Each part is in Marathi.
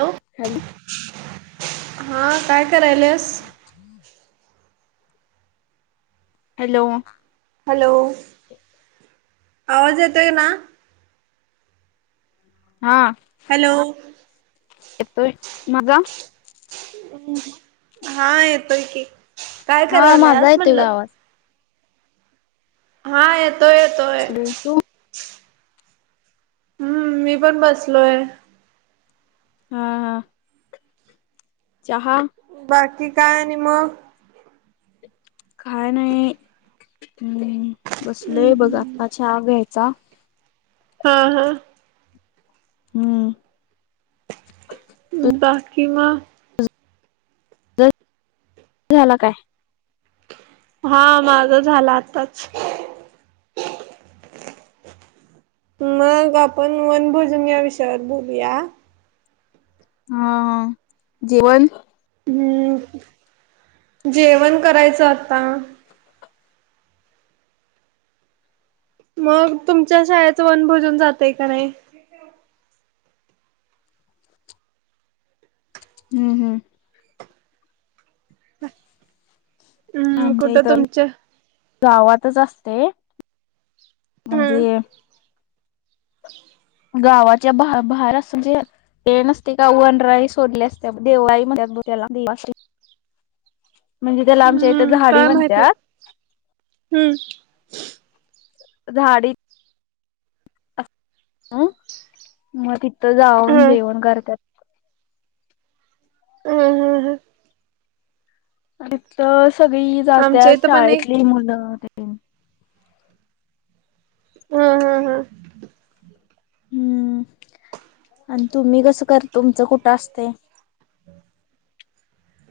हॅलो हॅलो हा काय करायल्यास? हॅलो. हॅलो आवाज येतोय ना? हा. हॅलो. येतोय माझा हम्म हा येतोय की, काय हा माझा करायल्यास येतोय ग म्हटलं? आवाज हा येतोय येतोय. तू हम्म मी पण बसलोय. हा हा. चहा. बाकी काय आणि मग. काय नाही अम्म बसलोय बघ आता चहा घ्यायचा. हा हा. हम्म. बाकी म ज झाला काय? हा माझा झाला आताच. मग आपण वनभोजन या विषयावर बोलूया. हा हा जेवणं. हम्म जेवण करायचं आता. मग तुमच्या शाळेचं वनभोजन जातयं का नाही? [inaudible] हम्म हम्म. हम्म कुठं तुमचं. गावातचं असते हम्म म्हणजे [inaudible] गावाच्या बा बाहेर असं म्हणजे ते नसते का वनराई सोडले असते देवराई म्हणत्यात त्याला म्हणजे त्याला आमच्या इथं हम्म झाडी काय माहित नाही म्हणतात हम्म. झाडी. ह मग तथथं हा जाऊन जेवण करतात हम हा ह तथ सगळी आमच्या जात्या इथं पण एक शाळेतली मुलं तेन. हा हा हा. हम्म आणि तुम्ही कसं कर तुमचं कुठं असते?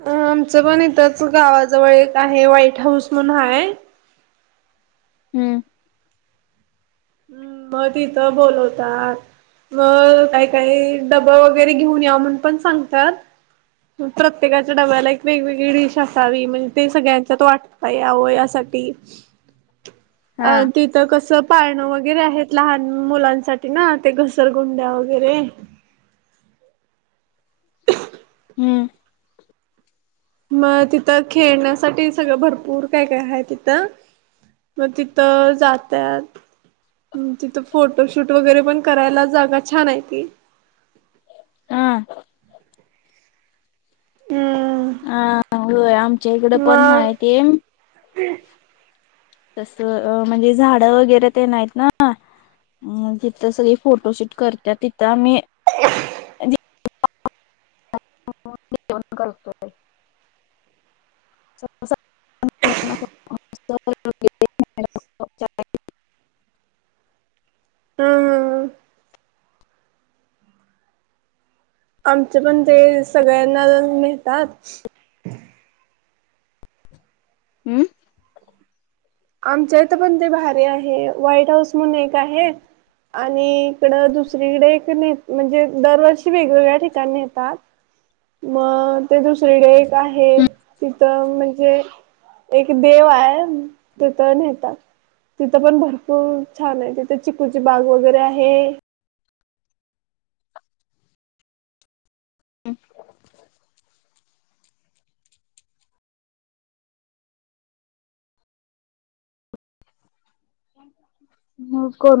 अ आमचं पण इथंच गावाजवळ एक आहे व्हाईट हाऊस म्हणून हाय. हम्म हम्म मग तिथं बोलवतात. मग काही काही डबा वगैरे घेऊन या म्हणून पण सांगतात. प्रत्येकाच्या डब्याला एक वेगवेगळी डिश असावी म्हणजे ते सगळ्यांच्या तो वाट या व यासाठी अ हा ते तर कसं पाळणं वगैरे आहेत लहान मुलांसाठी ना ते घसरगुंड्या वगैरे हम्म मग तिथं खेळण्यासाठी सगळं भरपूर काय काय आहे तिथं मग तिथं जातात तिथं फोटोशूट वगैरे पण करायला जागा छान आहे ती हा ह अ हो आमच्या इकड पण ह ते हम् तसं म्हणजे झाडं वगैरे तेन आहेत ना अ जिथं सगळी फोटोशूट करतात तिथं आम्ही तोय [unintelligible] हम्म हम्म आमचे पण ते सगळ्यांना मिळेतात. हम्म आमच्या इथ पण ते भारी आहे व्हाईट हाऊस म्हणून एक आहे. आणि इकडं दुसरीकडे म्हणजे दरवर्षी वेगवेगळ्या ठिकाणी नेतात. मग ते दुसरीडे एक आहे तिथं म्हणजे एक देव आहे. तिथं नेतात तिथं पण भरपूर छान आहे तिथे चिकूची बाग वगैरे आहे. हम् ह कोण